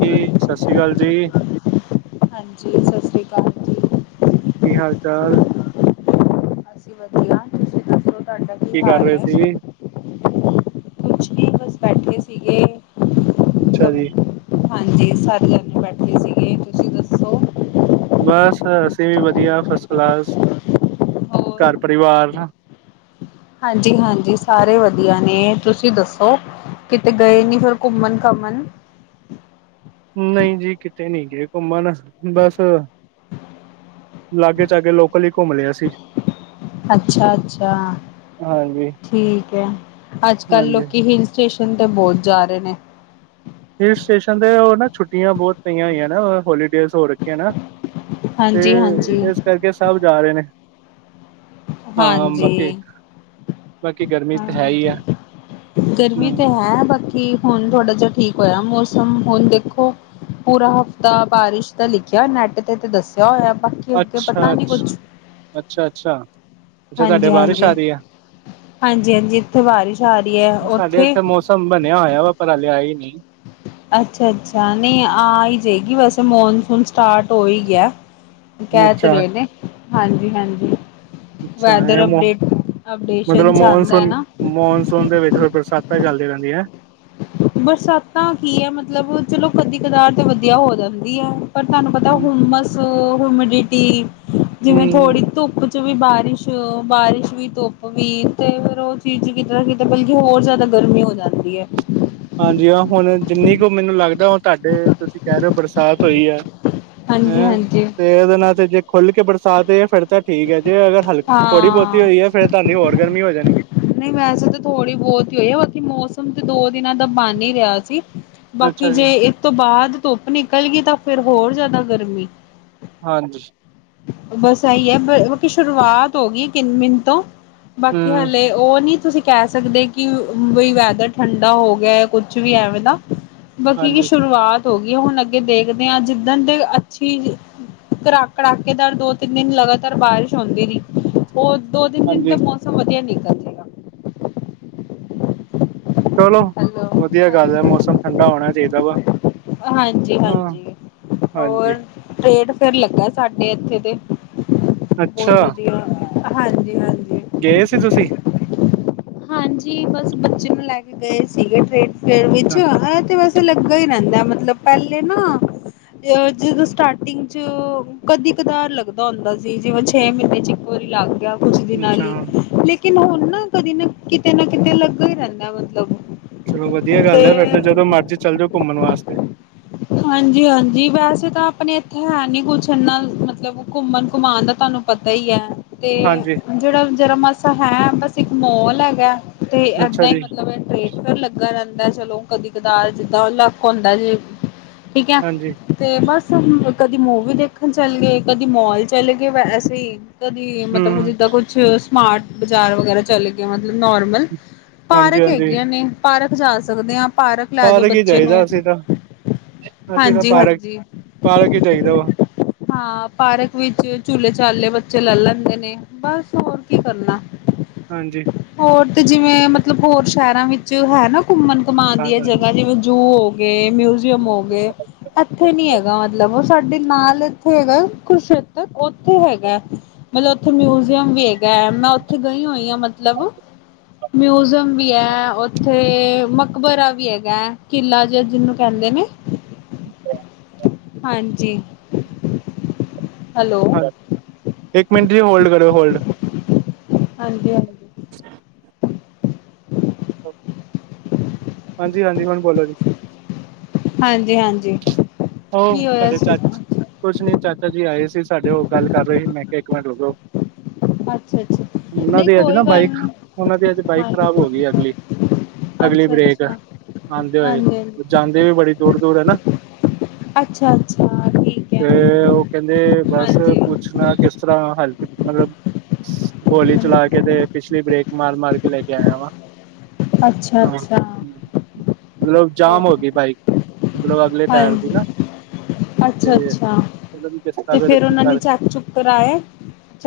ਕੀ ਸਤਿ ਸ਼੍ਰੀ ਅਕਾਲ ਜੀ। ਹਾਂਜੀ, ਸਤਿ ਸ਼੍ਰੀ ਅਕਾਲ। ਜੀ ਕੀ ਹਾਲ ਚਾਲ? ਵਧੀਆ ਤੁਸੀਂ ਦੱਸੋ ਤੁਹਾਡਾ ਕੀ ਕਰ ਹਾਲ ਰਹੇ ਹੈ? ਸੀ ਕੁਛ ਵੀ ਬਸ ਬੈਠੇ ਸੀਗੇ। ਅੱਛਾ ਜੀ। ਕਮ- ਹਾਂਜੀ ਸਾਰੇ ਜਾਣੇ ਬੈਠੇ ਸੀਗੇ ਤੁਸੀਂ ਦੱਸੋ ਬਸ ਅਸੀਂ ਵੀ ਵਧੀਆ ਫਸਟ ਕਲਾਸ ਹੋਰ ਘਰ ਪਰਿਵਾਰ ਹਾਂਜੀ ਹਾਂਜੀ ਸਾਰੇ ਵਧੀਆ ਨੇ ਤੁਸੀਂ ਦੱਸੋ ਕਿਤੇ ਗਏ ਨੀ ਫਿਰ ਘੁੰਮਣ ਘਾਮਣ ਨਹੀਂ ਜੀ ਕਿਤੇ ਨਹੀਂ ਗਏ ਘੁੰਮਣ ਬਸ ਲਾਗੇ ਚਾਗੇ ਲੋਕਲ ਹੀ ਘੁੰਮ ਲਿਆ ਸੀ ਅੱਛਾ ਅੱਛਾ ਹਾਂਜੀ ਠੀਕ ਹੈ ਅੱਜ ਕੱਲ ਹਾਂਜੀ ਲੋਕੀ ਹ ਸਟੇਸ਼ਨ ਤੇ ਬਹੁਤ ਜਾ ਰਹੇ ਨੇ। ਹਿਲ ਸਟੇਸ਼ਨ ਤੇ ਉਹ ਨਾ ਛੁੱਟੀਆਂ ਬਹੁਤ ਪਈਆਂ ਹੋਈਆਂ ਨਾ ਹੋਲੀਡੇਜ਼ ਹੋ ਰੱਖੀਆਂ ਨਾ। ਤੇ ਹਾਂਜੀ ਹਾਂਜੀ ਇਸ ਕਰਕੇ ਸਭ ਜਾ ਰਹੇ ਨੇ। ਹਾਂ ਬਾਕੀ ਬਾਕੀ ਗਰਮੀ ਹਾ, ਤਾਂ ਹੈ ਹੀ ਹੈ ਗਰਮੀ ਹਮ ਤੇ ਹੈ ਬਾਕੀ ਹੁਣ ਥੋੜਾ ਜਿਹਾ ਠੀਕ ਹੋਇਆ ਮੌਸਮ ਹੁਣ ਦੇਖੋ ਪੂਰਾ ਹਫ਼ਤਾ ਬਾਰਿਸ਼ ਦਾ ਲਿਖਿਆ ਨੈਟ ਤੇ ਤੇ ਦੱਸਿਆ ਹੋਇਆ ਬਾਕੀ ਅੱਗੇ ਅੱਛਾ ਪਤਾ ਨੀ ਅੱਛਾ ਕੁਛ ਅੱਛਾ, ਅੱਛਾ। ਅੱਛਾ ਤੁਹਾਡੇ ਹਾਂਜੀ, ਬਾਰਿਸ਼ ਹਾਂਜੀ, ਆ ਰਹੀ ਹੈ ਹਾਂਜੀ, ਹਾਂਜੀ ਇੱਥੇ ਬਾਰਿਸ਼ ਆ ਰਹੀ ਹੈ ਉੱਥੇ? ਮੋਸਮ ਬਣਿਆ ਹੋਇਆ ਵਾ ਪਰ ਹਜੇ ਆਈਂ ਨਹੀਂ। ਅੱਛਾ, ਅੱਛਾ ਨਹੀਂ ਆ ਹੀ ਜਾਏਗੀ ਵੈਸੇ ਮੌਨਸੂਨ ਸਟਾਰਟ ਹੋ ਹੀ ਗਿਆ। ਕਹਿ ਤੇ ਅੱਛਾ ਰਹੇ ਨੇ ਹਾਂਜੀ, ਹਾਂਜੀ। ਅੱਛਾ ਇਹ ਵੈਦਰ ਮੋ ਅਪਡੇਟ ਅਪਡੇਸ਼ਨ ਮਤਲਬ ਚੱਲਦਾ ਮੌਨਸੂਨ ਏਨਾ। ਮੌਨਸੂਨ ਦੇ ਵਿੱਚ ਬਰਸਾਤਾਂ ਚੱਲਦੀ ਰਹਿੰਦੀਆਂ। ਬਰਸਾਤਾਂ ਕੀ ਹੈ ਮਤਲਬ ਚਲੋ ਕਦੀ ਕਦਾਰ ਤੇ ਵਧੀਆ ਹੋ ਜਾਂਦੀ ਹੈ। ਪਰ ਤੁਹਾਨੂੰ ਪਤਾ ਹੂੰ ਹੁਮਸ ਹਿਊਮਿਡਿਟੀ ਜਿਵੇਂ ਹੂੰ ਥੋੜ੍ਹੀ ਧੁੱਪ ਚ ਵੀ ਬਾਰਿਸ਼, ਬਾਰਿਸ਼ ਵੀ ਧੁੱਪ ਵੀ ਤੇ ਫੇਿਰ ਉਹ ਚੀਜ਼ ਕਿੱਧਾ ਕਿ ਤੇ ਬਲਕਿ ਹੋਰ ਜ਼ਿਆਦਾ ਗਰਮੀ ਹੋ ਜਾਂਦੀ ਹੈ। ਹਾਂਜੀ ਹਾਂ ਹੁਣ ਜਿੰਨੀ ਕੁ ਮੈਨੂੰ ਲੱਗਦਾ ਉਹ ਤੁਹਾਡੇ ਤੁਸੀਂ ਕਹਿ ਰਹੇ ਹੋ ਬਰਸਾਤ ਹੋਈ ਹੈ। ਹਾਂਜੀ ਹੈਂ ਹਾਂਜੀ। ਤੇ ਉਹਦੇ ਨਾਲ ਤੇ ਜੇ ਖੁੱਲ ਕੇ ਬਰਸਾਤ ਫਿਰ ਤੇ ਠੀਕ ਹੈ ਜੇ ਅਗਰ ਹਲ ਥੋੜ੍ਹੀ ਬਹੁਤੀ ਹਾਂ ਹੋਈ ਹੈ ਫਿਰ ਤੁਹਾਨੂੰ ਹੋਰ ਗਰਮੀ ਹੋ ਜਾਣੀ। ਨਹੀਂ ਵੈਸੇ ਤਾਂ ਥੋੜ੍ਹੀ ਬਹੁਤ ਹੀ ਹੋਈ ਹੈ ਬਾਕੀ ਮੌਸਮ ਤੇ ਦੋ ਦਿਨਾਂ ਦਾ ਬਣ ਹੀ ਰਿਹਾ ਸੀ। ਬਾਕੀ ਅੱਛਾ ਜੀ ਜੇ ਇਸ ਤੋਂ ਬਾਅਦ ਧੁੱਪ ਨਿਕਲ ਗਈ ਤਾਂ ਫਿਰ ਹੋਰ ਜ਼ਿਆਦਾ ਗਰਮੀ ਹਾਂਜੀ। ਬਸ ਇਹੀ ਹੈ ਫਿਰ ਸ਼ੁਰੂਆਤ ਹੋ ਗਈ ਕਿਨ, ਮਿੰਨ ਤੋਂ ਬਾਕੀ ਹੂੰ ਹਾਲੇ ਉਹ ਨੀ ਤੁਸੀਂ ਕਹਿ ਸਕਦੇ ਕਿ ਬਈ ਵੈਦਰ ਠੰਡਾ ਹੋ ਗਿਆ ਕੁਛ ਵੀ ਐਵੇਂ ਦਾ ਬਾਕੀ ਕਿ ਹਾਂਜੀ ਸ਼ੁਰੂਆਤ ਹੋ ਗਈ ਹੁਣ ਅੱਗੇ ਦੇਖਦੇ ਹਾਂ ਜਿੱਦਣ ਦੇ ਅੱਛੀ ਕਰਾ ਕੜਾਕੇਦਾਰ ਦੋ ਤਿੰਨ ਦਿਨ ਲਗਾਤਾਰ ਬਾਰਿਸ਼ ਹੁੰਦੀ ਰਹੀ ਉਹ ਦੋ ਤਿੰਨ ਦਿਨ ਦੇ ਹਾਂਜੀ ਮੌਸਮ ਵਧਿਆ ਨਿਕਲ ਜਾਏ ਚਲੋ ਹੈਲੋ ਵਧੀਆ ਗੱਲ ਹਾਂਜੀ ਹੈ ਮੌਸਮ ਠੰਡਾ ਹੋਣਾ ਚਾਹੀਦਾ ਵਾ ਹਾਂਜੀ ਹਾਂ ਹਾਂਜੀ ਹੋਰ ਹਾਂਜੀ ਰੇਟ ਫਿਰ ਲੱਗਾ ਸਾਡੇ ਇੱਥੇ ਤੇ ਬਹੁਤ ਅੱਛਾ ਵਧੀਆ ਹਾਂਜੀ, ਹਾਂਜੀ। ਗਏ ਸੀ ਤੁਸੀਂ। ਹਾਂਜੀ ਬਸ ਬੱਚੇ ਨੂੰ ਲੈ ਕੇ ਗਏ ਸੀਗੇ ਟ੍ਰੇਨ ਪੇੜ ਵਿੱਚ ਅੱਛਾ, ਆਹ ਤੇ ਵੈਸੇ ਲੱਗਾ ਹੀ ਰਹਿੰਦਾ ਮਤਲਬ ਪਹਿਲੇ ਨਾ ਅ ਜਦੋਂ ਸਟਾਰਟਿੰਗ ਚ ਕਦੀ ਕਧਾਰ ਲੱਗਦਾ ਹੁੰਦਾ ਸੀ ਜਿਵੇਂ ਛੇ ਮਹੀਨੇ ਚ ਕੋ ਲੱਗ ਗਿਆ ਕੁਝ ਦਿਨਾਂ ਅੱਛਾ ਹੀ ਲੇਕਿਨ ਹੁਣ ਨਾ ਕਦੇ ਨਾ ਕਿਤੇ ਨਾ ਕਿਤੇ ਲੱਗਾ ਹੀ ਰਹਿੰਦਾ ਮਤਲਬ ਚਲੋ ਵਧੀਆ ਗੱਲ ਹੈ ਫ਼ਿਰ ਤੇ ਜਦੋਂ ਮਰਜ਼ੀ ਚੱਲ ਜਾਓ ਘੁੰਮਣ ਵਾਸਤੇ ਹਾਂਜੀ ਹਾਂਜੀ ਵੈਸੇ ਤਾਂ ਆਪਣੇ ਇੱਥੇ ਹੈ ਨੀ ਕੁਛ ਇਨਾ ਮਤਲਬ ਘੁੰਮਣ ਘਮਾਉਣ ਦਾ ਤੁਹਾਨੂੰ ਪਤਾ ਹੀ ਹੈ ਤੇ ਹਾਂਜੀ, ਜਿਹੜਾ ਜਰਾ ਮਾਸਾ ਹੈ ਬਸ ਇੱਕ ਮੋਲ ਹੈਗਾ ਤੇ ਅੱਛਾ ਇੱਦਾਂ ਹੀ ਜੀ, ਮਤਲਬ ਹੈ ਟਰੇੇਨ ਫਿਰ ਲੱਗਾ ਰਹਿੰਦਾ ਚਲੋ ਕਦੀ ਕਦਾਰ ਜਿੱਦਾਂ ਲੱਕ ਹੁੰਦਾ ਜੇ ਠੀਕ ਹੈ। ਹਾਂਜੀ, ਤੇ ਬਸ ਕਦੀ ਮੂਵੀ ਦੇਖਣ ਚੱਲ ਗਏ ਕਦੀ ਮੋਲ ਚਲੇ ਗਏ ਵੈਸੇ ਹੀ ਕਦੀ ਮਤਲਬ ਹੂੰ, ਜਿੱਦਾਂ ਕੁਛ ਸਮਾਰਟ ਬਾਜ਼ਾਰ ਵਗੈਰਾ ਚਲੇ ਗਏ ਮਤਲਬ ਨੋਰਮਲ ਪਾਰਕ ਹਾਂਜੀ-ਹਾਂਜੀ ਹੈਗੀਆਂ ਨੇ ਪਾਰਕ ਜਾ ਸਕਦੇ ਹਾਂ ਪਾਰਕ ਲੈ ਜਾਓ ਹੀ ਬੱਚੇ ਜਾਈਦਾ ਨੂੰ ਅਸੀਂ ਤਾਂ, ਅਸੀਂ ਤਾਂ ਹਾਂਜੀ ਪਾਰਕ, ਹਾਂਜੀ ਪਾਰਕ ਹੀ ਜਾਈਦਾ ਵਾ ਹਾਂ ਪਾਰਕ ਵਿੱਚ ਝੂਲੇ ਚਾਲੇ ਬੱਚੇ ਲੈ ਲੈਂਦੇ ਨੇ ਬਸ ਹੋਰ ਕੀ ਕਰਨਾ ਹਾਂਜੀ, ਹੋਰ ਤੇ ਜਿਵੇਂ ਮਤਲਬ ਹੋਰ ਸ਼ਹਿਰਾਂ ਵਿੱਚ ਹੈ ਨਾ ਘੁੰਮਣ ਕਮਾਉਣ ਦੀਆਂ ਜਗ੍ਹਾ ਜਿਵੇਂ ਜੂ ਗਏ ਮਿਊਜ਼ੀਅਮ ਹੋ ਗਏ ਇੱਥੇ ਨੀ ਹੈਗਾ ਮਤਲਬ ਉਹ ਸਾਡੇ ਨਾਲ ਇੱਥੇ ਹੈਗਾ ਕ ਕੁਰੂਕਸ਼ੇਤਰ ਉੱਥੇ ਹੈਗਾ। ਮਤਲਬ ਉੱਥੇ ਮਿਊਜ਼ੀਅਮ ਵੀ ਹੈਗਾ ਹੈ ਮੈਂ ਉੱਥੇ ਗਈ ਹੋਈ ਆ ਮਤਲਬ। [inaudible] ਮਿਊਜ਼ੀਅਮ ਵੀ ਹੈ ਉੱਥੇ ਮਕਬਰਾ ਵੀ ਹੈਗਾ ਕਿਲਾ ਜਿੰ ਕਹਿੰਦੇ ਨੇ ਹਾਂਜੀ ਹੈਲੋ। ਹਾਂ ਇੱਕ ਮਿੰਟ ਜ ਹੋਲਡ ਕਰੋ। ਹਾਂਜੀ, ਹਾਂਜੀ। ਅੱਛਾ। ਹਾਂਜੀ, ਹਾਂਜੀ ਹੁਣ ਬੋਲੋ ਜੀ। ਹਾਂਜੀ, ਹਾਂਜੀ। ਉਹ ਕੀ ਹੋਇਆ ਸਾਡੇ ਸੀਗਾ ਚਾਚ ਕੁਛ ਨੀ ਚਾਚਾ ਜੀ ਆਏ ਸੀ ਸਾਡੇ ਉਹ ਗੱਲ ਕਰ ਰਹੇ ਸੀ ਮੈਂ ਕਿਹਾ ਇੱਕ ਮਿੰਟ ਰੁਕੋ। ਅੱਛਾ। ਅੱਛਾ ਉਹਨਾਂ ਨਹੀਂ ਦੀ ਅੱਜ ਕੋਈ ਨਾ ਗੱਲ ਬਾਈਕ ਨੀ ਉਹਨਾਂ ਦੀ ਅੱਜ ਬਾਈਕ ਹਾਂਜੀ ਖਰਾਬ ਹੋ ਗਈ ਅਗਲੀ ਅਗਲੀ ਅੱਛਾ ਬਰੇੇਕ ਅੱਛਾ ਆਉਂਦੇ ਹਾਂਜੀ ਹੋਏ ਹਾਂਜੀ ਜਾਂਦੇ ਵੀ ਬੜੀ ਦੂਰ ਦੂਰ ਹਨਾ। ਅੱਛਾ, ਅੱਛਾ। ਠੀਕ ਹੈ ਤੇ ਉਹ ਕਹਿੰਦੇ ਬਸ ਹਾਂਜੀ ਪੁੱਛਣਾ ਕਿਸ ਤਰ੍ਹਾਂ ਹੱਲ ਮਤਲਬ ਹੋਲੀ ਚਲਾ ਕੇ ਤੇ ਪਿਛਲੀ ਬਰੇੇਕ ਮਾਰ ਮਾਰ ਕੇ ਲੈ ਕੇ ਆਇਆ ਵਾ ਅੱਛਾ ਹਾਂ ਅੱਛਾ ਮਤਲਬ ਜਾਮ ਹੋ ਗਈ ਓਕੇ ਬਾਈਕ ਮਤਲਬ ਅਗਲੇ ਟਾਇਰ ਦੀ ਹਾਂਜੀ ਨਾ ਅੱਛਾ ਤੇ ਅੱਛਾ ਉਹਨਾਂ ਦੀ ਕਿਸਤਾ ਤੇ ਵੇ ਫੇਰ ਰੀ ਉਹਨਾਂ ਨੇ ਕਰ ਚੈੱਕ ਚੁੱਕ ਕਰਾਇਆ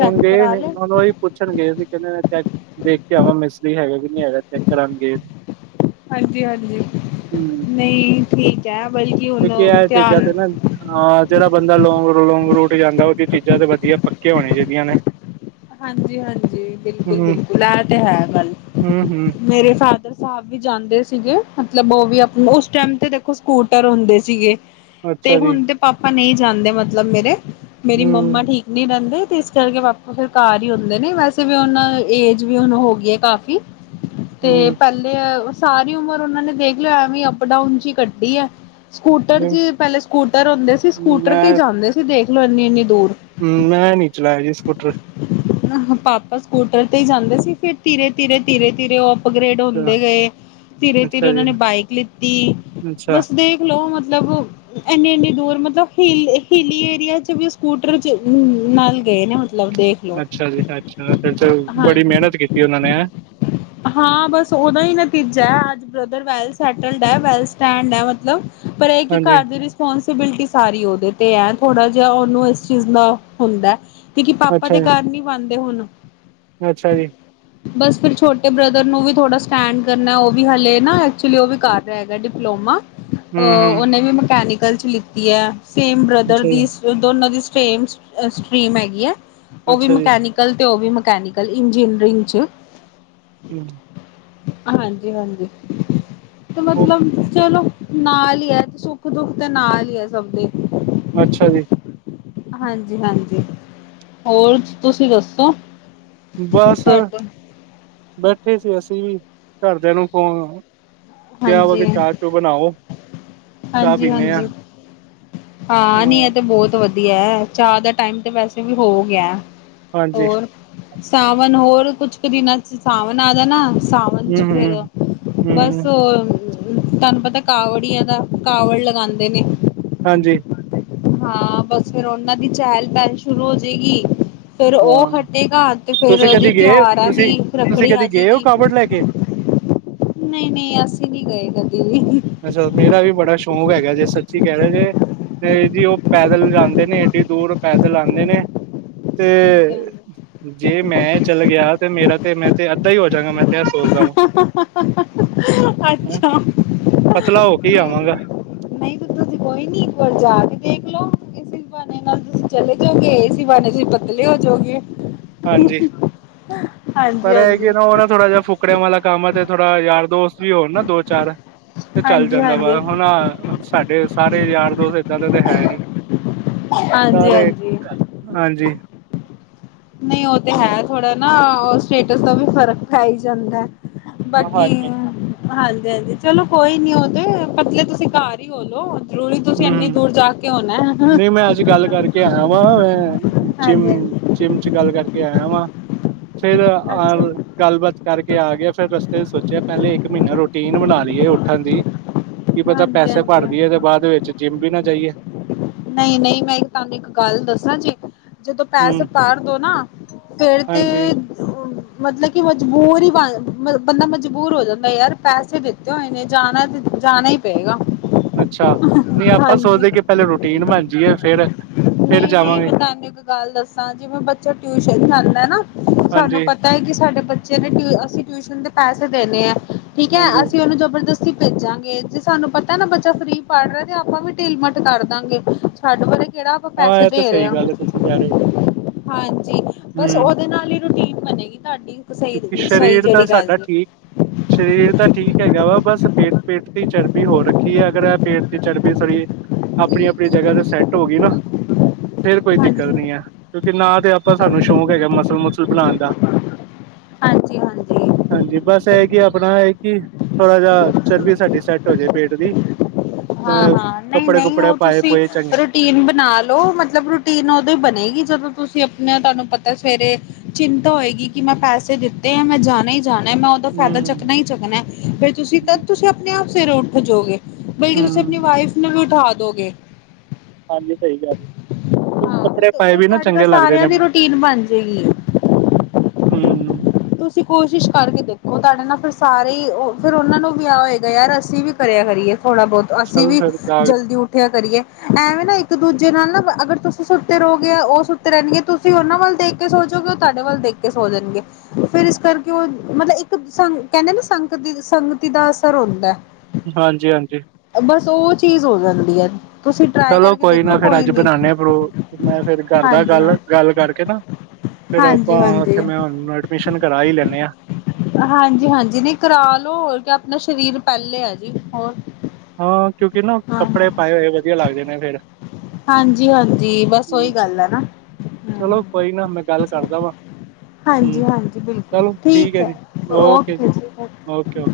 ਹੁਣ ਗਏ ਕਰਾ ਨੇ ਲਏ ਏ ਨ [inaudible] ਈ ਪੁੱਛਣ ਗਏ ਸੀ ਕਹਿੰਦੇ ਚੈੱਕ ਦੇਖ ਕੇ ਆਵਾਂ ਮਿਸਤਰੀ ਹੈਗਾ ਕਿ ਨਹੀਂ ਹੈਗਾ ਚੈੱਕ ਕਰਨਗੇ। ਹਾਂਜੀ, ਹਾਂਜੀ ਨਹੀਂ ਠੀਕ ਹੈ ਬਲਕਿ ਹੁਣ ਕਿਉਂਕਿ ਇਹ ਚੀਜ਼ਾਂ ਧਿਆਨ। ਤੇ ਨਾ ਹਾਂ ਜਿਹੜਾ ਬੰਦਾ ਲੋਂਗ ਲੋਂਂਗ ਰੂਟ ਜਾਂਦਾ ਉਹਦੀ ਚੀਜ਼ਾਂ ਤੇ ਵਧੀਆ ਪੱਕੇ ਹੋਣੇ ਚਾਹੀਦੀਆਂ ਨੇ। ਹਾਂਜੀ ਹਾਂਜੀ ਬਿਲਕੁਲ ਹੂੰ ਬਿਲਕੁਲ ਇਹ ਤੇ ਹੈ ਗੱਲ ਹੂੰ ਹੂੰ ਮੇਰੇ ਫਾਦਰ ਸਾਹਿਬ ਵੀ ਜਾਂਦੇ ਸੀਗੇ ਮਤਲਬ ਉਹ ਵੀ ਉਸ ਟਾਈਮ ਤੇ ਦੇਖੋ ਸਕੂਟਰ ਹੁੰਦੇ ਸੀਗੇ। ਤੇ ਅੱਛਾ ਜੀ, ਹੁਣ ਤੇ ਪਾਪਾ ਨਹੀਂ ਜਾਣਦੇ ਮਤਲਬ ਮੇਰੇ ਮੇਰੀ ਮੰਮਾ ਹੂੰ, ਠੀਕ ਨਹੀਂ ਰਹਿੰਦੇ ਤੇ ਇਸ ਕਰ ਕੇ ਪਾਪਾ ਫਿਰ ਘਰ ਹੀ ਹੁੰਦੇ ਨੇ ਵੈਸੇ ਵੀ ਉਹਨਾਂ ਏਜ ਵੀ ਹੁਣ ਹੋ ਗਈ ਹੈ ਕਾਫ਼ੀ ਤੇ ਹੂੰ, ਪੈਲੇ ਸਾਰੀ ਉਮਰ ਉਹਨਾਂ ਨੇ ਦੇਖ ਲਿਆ, ਐਵੇਂ ਅਪ ਡਾਊਨ ਚ ਹੀ ਕੱਢੀ ਐ। ਸਕੂਟਰ ਨਹੀਂ, ਸੀ, ਪਹਿਲੇ ਸਕੂਟਰ ਹੁੰਦੇ ਸੀ ਸਕੂਟਰ ਤੇ ਜਾਂਦੇ ਸੀ ਦੇਖਲੋ ਇੰਨੀ-ਇੰਨੀ ਦੂਰ। ਹਮ ਮੈਂ ਨੀ ਚਲਾਇਆ ਜੀ ਸਕੂਟਰ। ਪਾਪਾ ਸਕੂਟਰ ਤੇ ਜਾਂਦੇ ਸੀ ਫਿਰ ਧੀਰੇ, ਧੀਰੇ, ਧੀਰੇ, ਧੀਰੇ ਉਹ ਅਪਗ੍ਰੇਡ ਅੱਛਾ ਹੁੰਦੇ ਗਏ ਧੀਰੇ ਧੀਰੇ ਅੱਛਾ ਉਹਨਾਂ ਜੀ, ਨੇ ਬਾਈਕ ਲਿੱਤੀ ਅੱਛਾ, ਬਸ ਦੇਖ ਖਲੋ ਮਤਲਬ ਇੰਨੇ ਇਨੀ ਦੂਰ ਮਤਲਬ ਹ ਹਿਲੀ ਏਰੀਆ ਚ ਵੀ ਸਕੂਟਰ ਚ ਨਾਲ ਗਏ ਨੇ ਮਤਲਬ ਦੇ ਅੱਛਾ ਜੀ ਅੱਛਾ ਫਿਰ ਬੜੀ ਮਿਹਨਤ ਕੀਤੀ ਉਹਨਾਂ ਨੇ ਹੈ। ਹਾਂ ਬਸ ਉਦਾ ਹੀ ਨਤੀਜਾ ਹੈ ਅੱਜ ਬ੍ਰਦਰ ਵੈਲ ਸੈਟਲਡ ਹੈ ਵੈਲ ਸਟੈਂਡ ਹੈ ਮਤਲਬ ਪਰ ਇਹ ਕਿ ਹਾਂਜੀ, ਘਰ ਦੇ ਵਿੱਚ ਰਿਸਪੋਂਸੀਬਿਲਟੀ ਸਾਰੀ ਉਹਦੇ 'ਤੇ ਐ, ਥੋੜ੍ਹਾ ਜਿਹਾ ਉਹਨੂੰ ਇਸ ਚੀਜ਼ ਦਾ ਹੁੰਦੈ। ਕਿਉਂਕਿ ਆਪਾਂ ਤੇ ਅੱਛਾ ਜੀ, ਕਾਰ ਨੀ ਪਾਂਦੇ ਹੁਨ। ਅੱਛਾ ਜੀ। ਬਸ ਫਿਰ ਛੋਟੇ ਬ੍ਰਦਰ ਨੂੰ ਵੀ ਥੋੜਾ ਸਟੈਂਡ ਕਰਨੈ, ਉਹ ਵੀ ਹਲੇ ਨਾ, ਐਕਚੁਲੀ ਉਹ ਵੀ ਕਰ ਰਿਹਾ ਹੈਗਾ ਡਿਪਲੋਮਾ। ਅਹ ਹੂੰ, ਹੂੰ, ਉਹਨੇ ਵੀ ਮਕੈਨੀਕਲ ਚ ਲਿੱਤੀ ਐ, ਸੇਮ ਬ੍ਰਦਰ ਅੱਛਾ ਦੀ ਜੀ, ਦੋਨਾ ਦੀ ਸੇਮ ਸਟਰੀਮ ਹੈਗੀ ਐ, ਓਵੀ ਅੱਛਾ ਜੀ, ਮਕੈਨਿਕ ਤੇ ਉਹ ਵੀ ਮਕੈਨੀਕਲ ਇੰਜੀਨੀਅਰਿੰਗ ਚ ਹਮ [inaudible] ਹਾਂਜੀ, ਹਾਂਜੀ, ਤੇ ਉਹ ਮਤਲਬ ਚਲੋ ਨਾਲ ਈ ਐ ਸੁੱਖ-ਦੁੱਖ ਤੇ ਨਾਲ ਈ ਐ, ਸਭ ਦੇ ਅੱਛਾ ਜੀ। ਹਾਂਜੀ, ਹਾਂਜੀ, ਹੋਰ ਤੁਸੀਂ ਦੱਸੋ? ਬਸ, ਤੁਹਾਡੇ ਬੈਠੇ ਸੀ ਅਸੀਂ ਵੀ, ਘਰਦਿਆਂ ਨੂੰ ਫੋਨ ਕਿਆ ਵਾ ਕੇ ਹਾਂਜੀ ਚਾਹ ਚੁ ਬਨਾਓ, ਚਾਹ ਹਾਂਜੀ ਪਿੰਨੇ ਆਂ। ਹਾਂਜੀ ਹਾਂ, ਨੀ ਇਹ ਤੇ ਬਹੁਤ ਵਧੀਆ ਐ, ਚਾਹ ਦਾ ਟਾਈਮ ਤੇ ਵੈਸੇ ਵੀ ਹੋ ਗਿਐ। ਹਾਂਜੀ, ਹੋਰ, ਸਾਵਨ ਹੋਰ ਕੁਛ ਕੁ ਦਿਨਾਂ ਚ ਸਾਵਨ ਆ ਜਾਨਾ। ਸਾਵ ਹੂੰ, ਹਾਂਜੀ, ਫੇਰ ਹੂੰ, ਬਸ ਹੂੰ, ਉਹਰ ਤਾਂਨੁ ਪਤਾ, ਕਾਵੜੀਆਂ ਦਾ ਕਾਵੜ ਲਗਾਂਦੇ ਨੇ। ਹਾਂਜੀ। ਹਾਂ, ਬਸ ਫੇਰ ਓਨਾਂ ਦੀ ਚਹਿਲ ਪਹਿਲ ਸ਼ੁਰੂ ਹੋਜੇਗੀ। ਫੇਰ ਓ ਹਾਂ ਹਟੇਗਾ, ਤੇ ਫੇਰ ਤੁਸੀਂ ਉਹਦੀ ਕਦੀ ਗਏ ਤਿਉਹਾਰ ਆ ਤੁਸੀਂ ਦੀ ਤੁਸੀਂ ਰੱਖੜੀ ਕਦੀ ਗਏ ਹੋ ਆਜੇਗੀ। ਕਾਵੜ ਲੈ ਕੇ ਨਈੰ, ਨਈੰ, ਅਸੀਂ ਨੀ ਗਏ ਕਦੇ ਵੀ। ਅੱਛਾ ਮੇਰਾ ਵੀ ਬੜਾ ਸ਼ੌਕ ਹੈਗਾ ਜੇ, ਸੱਚੀ ਕਹਿ ਰਿਆ ਜੇ। ਤੇ ਜੀ, ਉਹ ਪੈਦਲ ਜਾਂਦੇ ਨੇ ਐਡੀ ਦੂਰ, ਪੈਦਲ ਆਂਦੇ ਨੇ। ਤੇ ਹਾਂਜੀ ਹਾਂਜੀ ਜੇ ਮੈਂ ਚੱਲ ਗਿਆ, ਤੇ ਮੇਰਾ ਤੇ ਮੈਂ ਤੇ, ਅੱਧਾ ਹੀ ਹੋ ਜਾਂਗਾਂ, ਮੈਂ ਤੇ ਸੋਚ ਹੈਂ ਅੱਛਾ [inaudible] ਪਤਲਾ ਹੋ ਕੇ ਹੀ ਨਹੀਂ ਆਵਾਂਗਾ। ਤੇ ਨਹੀਂ ਤੇ ਤੁਸੀ ਕੋਈ ਨੀ, ਇੱਕ ਵਾਰ ਜਾ ਕੇ ਦੇਖਲੋ। ਇਸ ਬਹਾਨੇ ਨਾਲ ਤੁਸੀਂ ਚਲੇ ਜਾਓਗੇ, ਇਸੀ ਬਹਾਨੇ ਤੁਸੀਂ ਪਤਲੇ ਹੋ ਜੋਗੇ। ਹਾਂਜੀ, ਪਰ ਇਹ ਹਾਂਜੀ ਕਿ ਨਾ ਉਹ ਨਾ ਥੋੜਾ ਜਿਹਾ, ਫੁਕ ਟੁਕੜਿਆਂ ਵਾਲਾ ਕੰਮ ਆ ਤੇ ਥੋੜਾ ਯਾਰ ਦੋਸਤ ਵੀ ਹੋਨ ਨਾ, ਦੋ ਚਾਰ। ਤੇ ਚੱਲ ਹਾਂਜੀ ਜਾਂਦਾ ਹਾਂਜੀ ਵਾ, ਹੁਣ ਸਾਡੇ ਸਾਰੇ ਯਾਰ ਦੋਸਤ ਇਦਾਂ ਦਾ ਤਾਂ ਹੈ ਨੀ, ਹਾਂਜੀ ਸਾਰੇ ਹਾਂਜੀ ਹਾਂਜੀ। ਨਹੀਂ ਉਹ ਤੇ ਹੈ ਥੋੜਾ ਨਾ, ਉਹ ਸਟੇਟਸ ਦਾ ਵੀ ਫ਼ਰਕ ਪੈ ਹੀ ਜਾਂਦਾ ਐ। ਬਾਕੀ ਹਾਂਜੀ ਹਾਂਜੀ ਹਾਂਜੀ ਚਲੋ ਕੋਈ ਨੀ ਓਤੇ, ਪਤਲੇ ਤੁਸੀਂ ਘਾਰ ਈ ਹੋਲੋ। ਹਮ, ਨਹੀਂ ਮੈਂ ਅੱਜ ਗੱਲ ਕਰਕੇ ਆਈਆ ਵਾਂ, ਮੈਂ ਜਿਮ ਹਾਂਜੀ ਜਿੰਮ 'ਚ ਗੱਲ ਕਰਕੇ ਆਇਆ ਵਾਂ, ਫਿਰ ਆ ਅੱਛਾ ਗੱਲਬਾਤ ਕਰਕੇ ਆ ਗਿਆ। ਫੇਰ ਰਸਤੇ 'ਚ ਸੋਚਿਆ, ਕਿ ਪਹਿਲੇ ਇੱਕ ਮਹੀਨਾ ਰੂਟੀਨ ਬਣਾ ਲਈਏ ਉੱਠਣ ਦੀ। ਕੀ ਪਤਾ, ਹਾਂਜੀ ਪੈਸੇ ਭਰ ਹਾਂਜੀ ਦੇਈਏ ਤੇ ਬਾਅਦ ਵਿੱਚ ਜਿੰਮ ਵੀ ਨਾ ਜਾਈਏ। ਨਹੀਂ-ਨਹੀਂ, ਮੈਂ ਤੁਹਾਨੂੰ ਇੱਕ ਗੱਲ ਦੱਸਾਂ ਜੀ। ਜਦੋਂ ਪੈਸੇ ਹੂੰ ਪਰ ਦੋ ਨਾ, ਫੇਰ ਤੇ [inaudible] ਮਤਲਬ ਕਿ ਮਜਬੂਰ ਹੀ ਬਣ ਬੰਦਾ ਮਜਬੂਰ ਹੋ ਜਾਂਦਾ ਯਾਰ, ਪੈਸੇ ਦਿੱਤੇ ਹੋਏ ਨੇ, ਜਾਨਾ ਤੇ ਜਾਨਾ ਹੀ। ਪਏਗਾ, ਅੱਛਾ ਨਹੀਂ ਆਪਾਂ ਹਾਂਜੀ। ਸੋਚਦੇ ਕਿ ਪਹਿਲੇ ਰੂਟੀਨ ਬਣ ਜੀਏ, ਫੇਰ। ਨਹੀਂ ਨਹੀਂ ਮੈਂ ਤਾਂਨੂੰ ਇੱਕ ਗੱਲ ਦੱਸਾਂ, ਜਿਵੇਂ ਬੱਚਾ ਟਿਊਸ਼ਨ ਖਦਾ ਨਾ, ਸਾਨੂੰ ਹਾਂਜੀ ਪਤਾ ਹੈ ਕਿ ਸਾਡੇ ਬੱਚੇ ਨੇ, ਅਸੀਂ ਟਿਊਸ਼ਨ ਦੇ ਪੈਸੇ ਦੇਨੇ ਐ, ਠੀਕ ਐ, ਹਾਂਜੀ ਅਸੀਂ ਉਹਨੂੰ ਜ਼ਬਰਦਸਤ ਅਸੀਂ ਭੇਜਾਂਗੇ, ਜੇ ਸਾਨੂੰ ਪਤਾ ਨਾ ਕਿ ਬੱਚਾ ਫਰੀ ਪੜ੍ਹ ਰਿਹਾ, ਤੇ ਆਪਾਂ ਵੀ ਢਿੱਲ ਮੱਠ ਕਰ ਦਾਂਗੇ, ਛੱਡ ਪਰੇ। ਕਿਹੜਾ ਆਪਾਂ ਹਾਂ ਪੈਸੇ ਇਹ ਤਾਂ ਦੇ ਰਏ ਸਹੀ ਆਂ? ਗੱਲ ਹੈ ਤੁਸੀਂ ਕਹਿ ਰਹੇ ਹਾਂਜੀ, ਬਸ ਹੂੰ ਉਹਦੇ ਨਾਲ ਹੀ ਰੂਟੀਨ ਬਨੇਗੀ ਤਾਡੀ ਕਿਉਂਕਿ ਸਹੀ ਸਰੀਰ ਤਾਂ ਜਿਹੜੀ ਗੱਲ ਸਾਡਾ ਏ। [inaudible] ਸਰੀਰ ਤਾਂ ਠੀਕ ਹੈਗਾ ਵਾ। ਬਸ ਪੇਟ-ਪੇਟ ਦੀ ਚਰਬੀ ਹੋ ਰੱਖੀ ਐ। ਅਗਰ ਪੇਟ ਦੀ ਚਰਬੀ ਸਰੀਰ ਆਪਣੀ- ਆਪਣੀ ਜਗ੍ਹਾ ਤੇ ਸੈੱਟ ਹੋ ਗਈ ਨਾ। ਫੇਰ ਕੋਈ ਦਿੱਕਤ ਹਾਂਜੀ ਨੀ ਐ। ਕਿਉਂਕਿ ਨਾ ਤੇ, ਆਪਾ ਸਾਨੂੰ ਸੋ਼ਕ ਹੈਗਾ। ਮਸਲ-ਮਸਲ ਬਣਾਉਣ ਦਾ। ਹਾਂਜੀ ਹਾਂਜੀ ਹਾਂਜੀ, ਬਸ ਇਹੀ ਕਿ ਆਪਣੀ ਆਈਕੀ, ਥੋੜਾ ਜਿਹਾ ਚਰਬੀ ਸਾਡੀ ਸੈਟ ਹੋ ਜਾਏਂ ਪੇਂਟ ਦੀ। ਅ ਹਾਂ-ਹਾਂ, ਨਹੀਂ ਕੱਪੜੇ -ਨਹੀਂ, ਕੁਪੜੇ ਉਹ ਪਾਏ ਤੁਸੀਂ ਪਏ ਚੰਗੇ ਰੂਟ ਰੂਟੀਨ ਬਣਾ ਲਓ। ਮਤਲਬ ਰੂਟੀਨ ਉਦੋਂ ਹੀ ਬਣੇਗੀ। ਜਦੋਂ ਤੁਸੀਂ ਆਪਣੇ ਤੁਹਾਨੂੰ ਪਤਾ ਐ। ਸਵੇਰੇ ਚਿੰਤਾ ਹੋਏਗੀ। ਕਿ ਮੈਂ ਪੈਸੇ ਦਿੱਤੇ ਐ, ਮੈਂ ਜਾਣਾ ਹੀ ਜਾਣਾ ਮੋ ਦਾ ਫਾਇਦਾ ਹਮ ਚੱਕਣਾ ਹੀ ਚੱਕਣਾ। ਫਿਰ ਤੁਸੀਂ, ਤਦ ਤੁਸੀਂ ਆਪਣੇ ਆਪ ਸਵੇਰੇ ਉੱਠ ਜਾਓਗੇ। ਬਲਕਿ, ਤੁਸੀਂ ਹਮ ਆਪਣੀ ਵਾਈਫ ਨੂੰ ਵੀ ਉਠਾ ਦਿਓਗੇ। ਹਾਂਜੀ, ਸਹੀ ਕਿਹਾ ਰਿਹ ਹੋ। ਹਾਂ ਕੱਪੜੇ ਫਿਰ ਪਾਏ ਫਿਰ ਵੀ ਨਾ ਤੁਹਾਡੇ ਤਾਂ ਚੰਗੇ ਲੱਗਦੇ ਸਾਰਿਆਂ ਨੇ। ਦੀ ਰੂਟੀਨ ਬਣ ਜਾਏਗੀ ਹੂੰ ਤੁਸੀਂ ਕੋਸ਼ਿਸ਼ ਕਰਕੇ ਦੇਖੋ। ਤੁਹਾਡੇ ਨਾਲ ਫਿਰ ਸਾਰੇ ਹੀ ਉਹ, ਫਿਰ ਉਹਨਾਂ ਨੂੰ ਵੀ ਆਹ ਹੋਏਗਾ, ਯਾਰ, ਅਸੀਂ ਵੀ ਕਰਿਆ ਕਰੀਏ। ਥੋਣਾ ਬਹੁਤ, ਅਸੀਂ ਚਲੋ ਵੀ ਫਿਰ ਦਾਲ, ਜਲਦੀ ਉੱਠ ਇਕੱਠਿਆਂ ਕਰੀਏ, ਐਵੇਂ ਨਾ। ਇੱਕ ਦੂਜੇ ਨਾਲ ਨਾ। ਅਗਰ ਤੁਸੀਂ ਸੁੱਤੇ ਰਹੋਗੇ ਗਏ, ਉਹ ਸੁੱਤੇ ਰਹਿੰਣ ਗੇ। ਤੁਸੀਂ ਉਹਨਾਂ ਵੱਲ ਦੇਖ ਕੇ ਸੋ ਜਾਓਗੇ, ਉਹ ਤੁਹਾਡੇ ਵੱਲ ਦੇਖ ਕੇ ਸੋ ਜਾਣਗੇ। ਫੇਰ ਇਸ ਕਰਕੇ ਉਹ, ਮਤਲਬ ਇੱਕ ਸੰਗ ਕਹਿੰਦੇ ਨਾ। ਸੰਗ-ਸੰਗਤੀ ਦਾ ਅਸਰ ਹੁੰਦਾ ਐ। ਹਾਂਜੀ- ਹਾਂਜੀ। ਬਸ ਉਹ ਚੀਜ਼ ਹੋ ਜਾਂਦੀ ਐ। ਚਲੋ ਕੋਈ ਨਾ ਫੇਰ। ਅੱਜ ਬਣਾਏ ਪ੍ਰ। ਮੈਂ ਫੇਰ ਕਰਦਾ ਹਾਂਜੀ ਹਾਂ ਗੱਲ, ਗੱਲ ਕਰਕੇ ਨਾ ਫੇਰ ਹਾਂਜੀ ਆਪਾਂ, ਹਾਂਜੀ ਉੱਥੇ ਮੈਂ ਐਡਮਿਸ਼ਨ ਕਰਾ ਹੀ ਲੈਂਦੇ ਆ। ਹਾਂਜੀ ਹਾਂਜੀ, ਨਹੀਂ ਕਰਾ ਲਓ। ਹੋਰ ਕੀ, ਆਪਣਾ ਸਰੀਰ ਪਹਿਲੇ ਹੈ ਜੀ। ਹੋਰ ਹਾਂ, ਕਿਉਂਕਿ ਨਾ, ਹਾਂ ਕੱਪੜੇ ਪਾਏ ਹੋਏ ਵਧੀਆ ਲੱਗਦੇ ਨੇ ਫੇਰ। ਹਾਂਜੀ-ਹਾਂਜੀ, ਬਸ ਓਹੀ ਗੱਲ ਹੈ ਨਾ। ਚਲੋ ਹਮ। ਕੋਈ ਨਾ, ਮੈਂ ਗੱਲ ਕਰਦਾ ਵਾਂ। ਹੂੰ ਚਲੋ, ਠੀਕ ਹੈ ਜੀ। ਓਕੇ ਜੀ, ਓਕੇ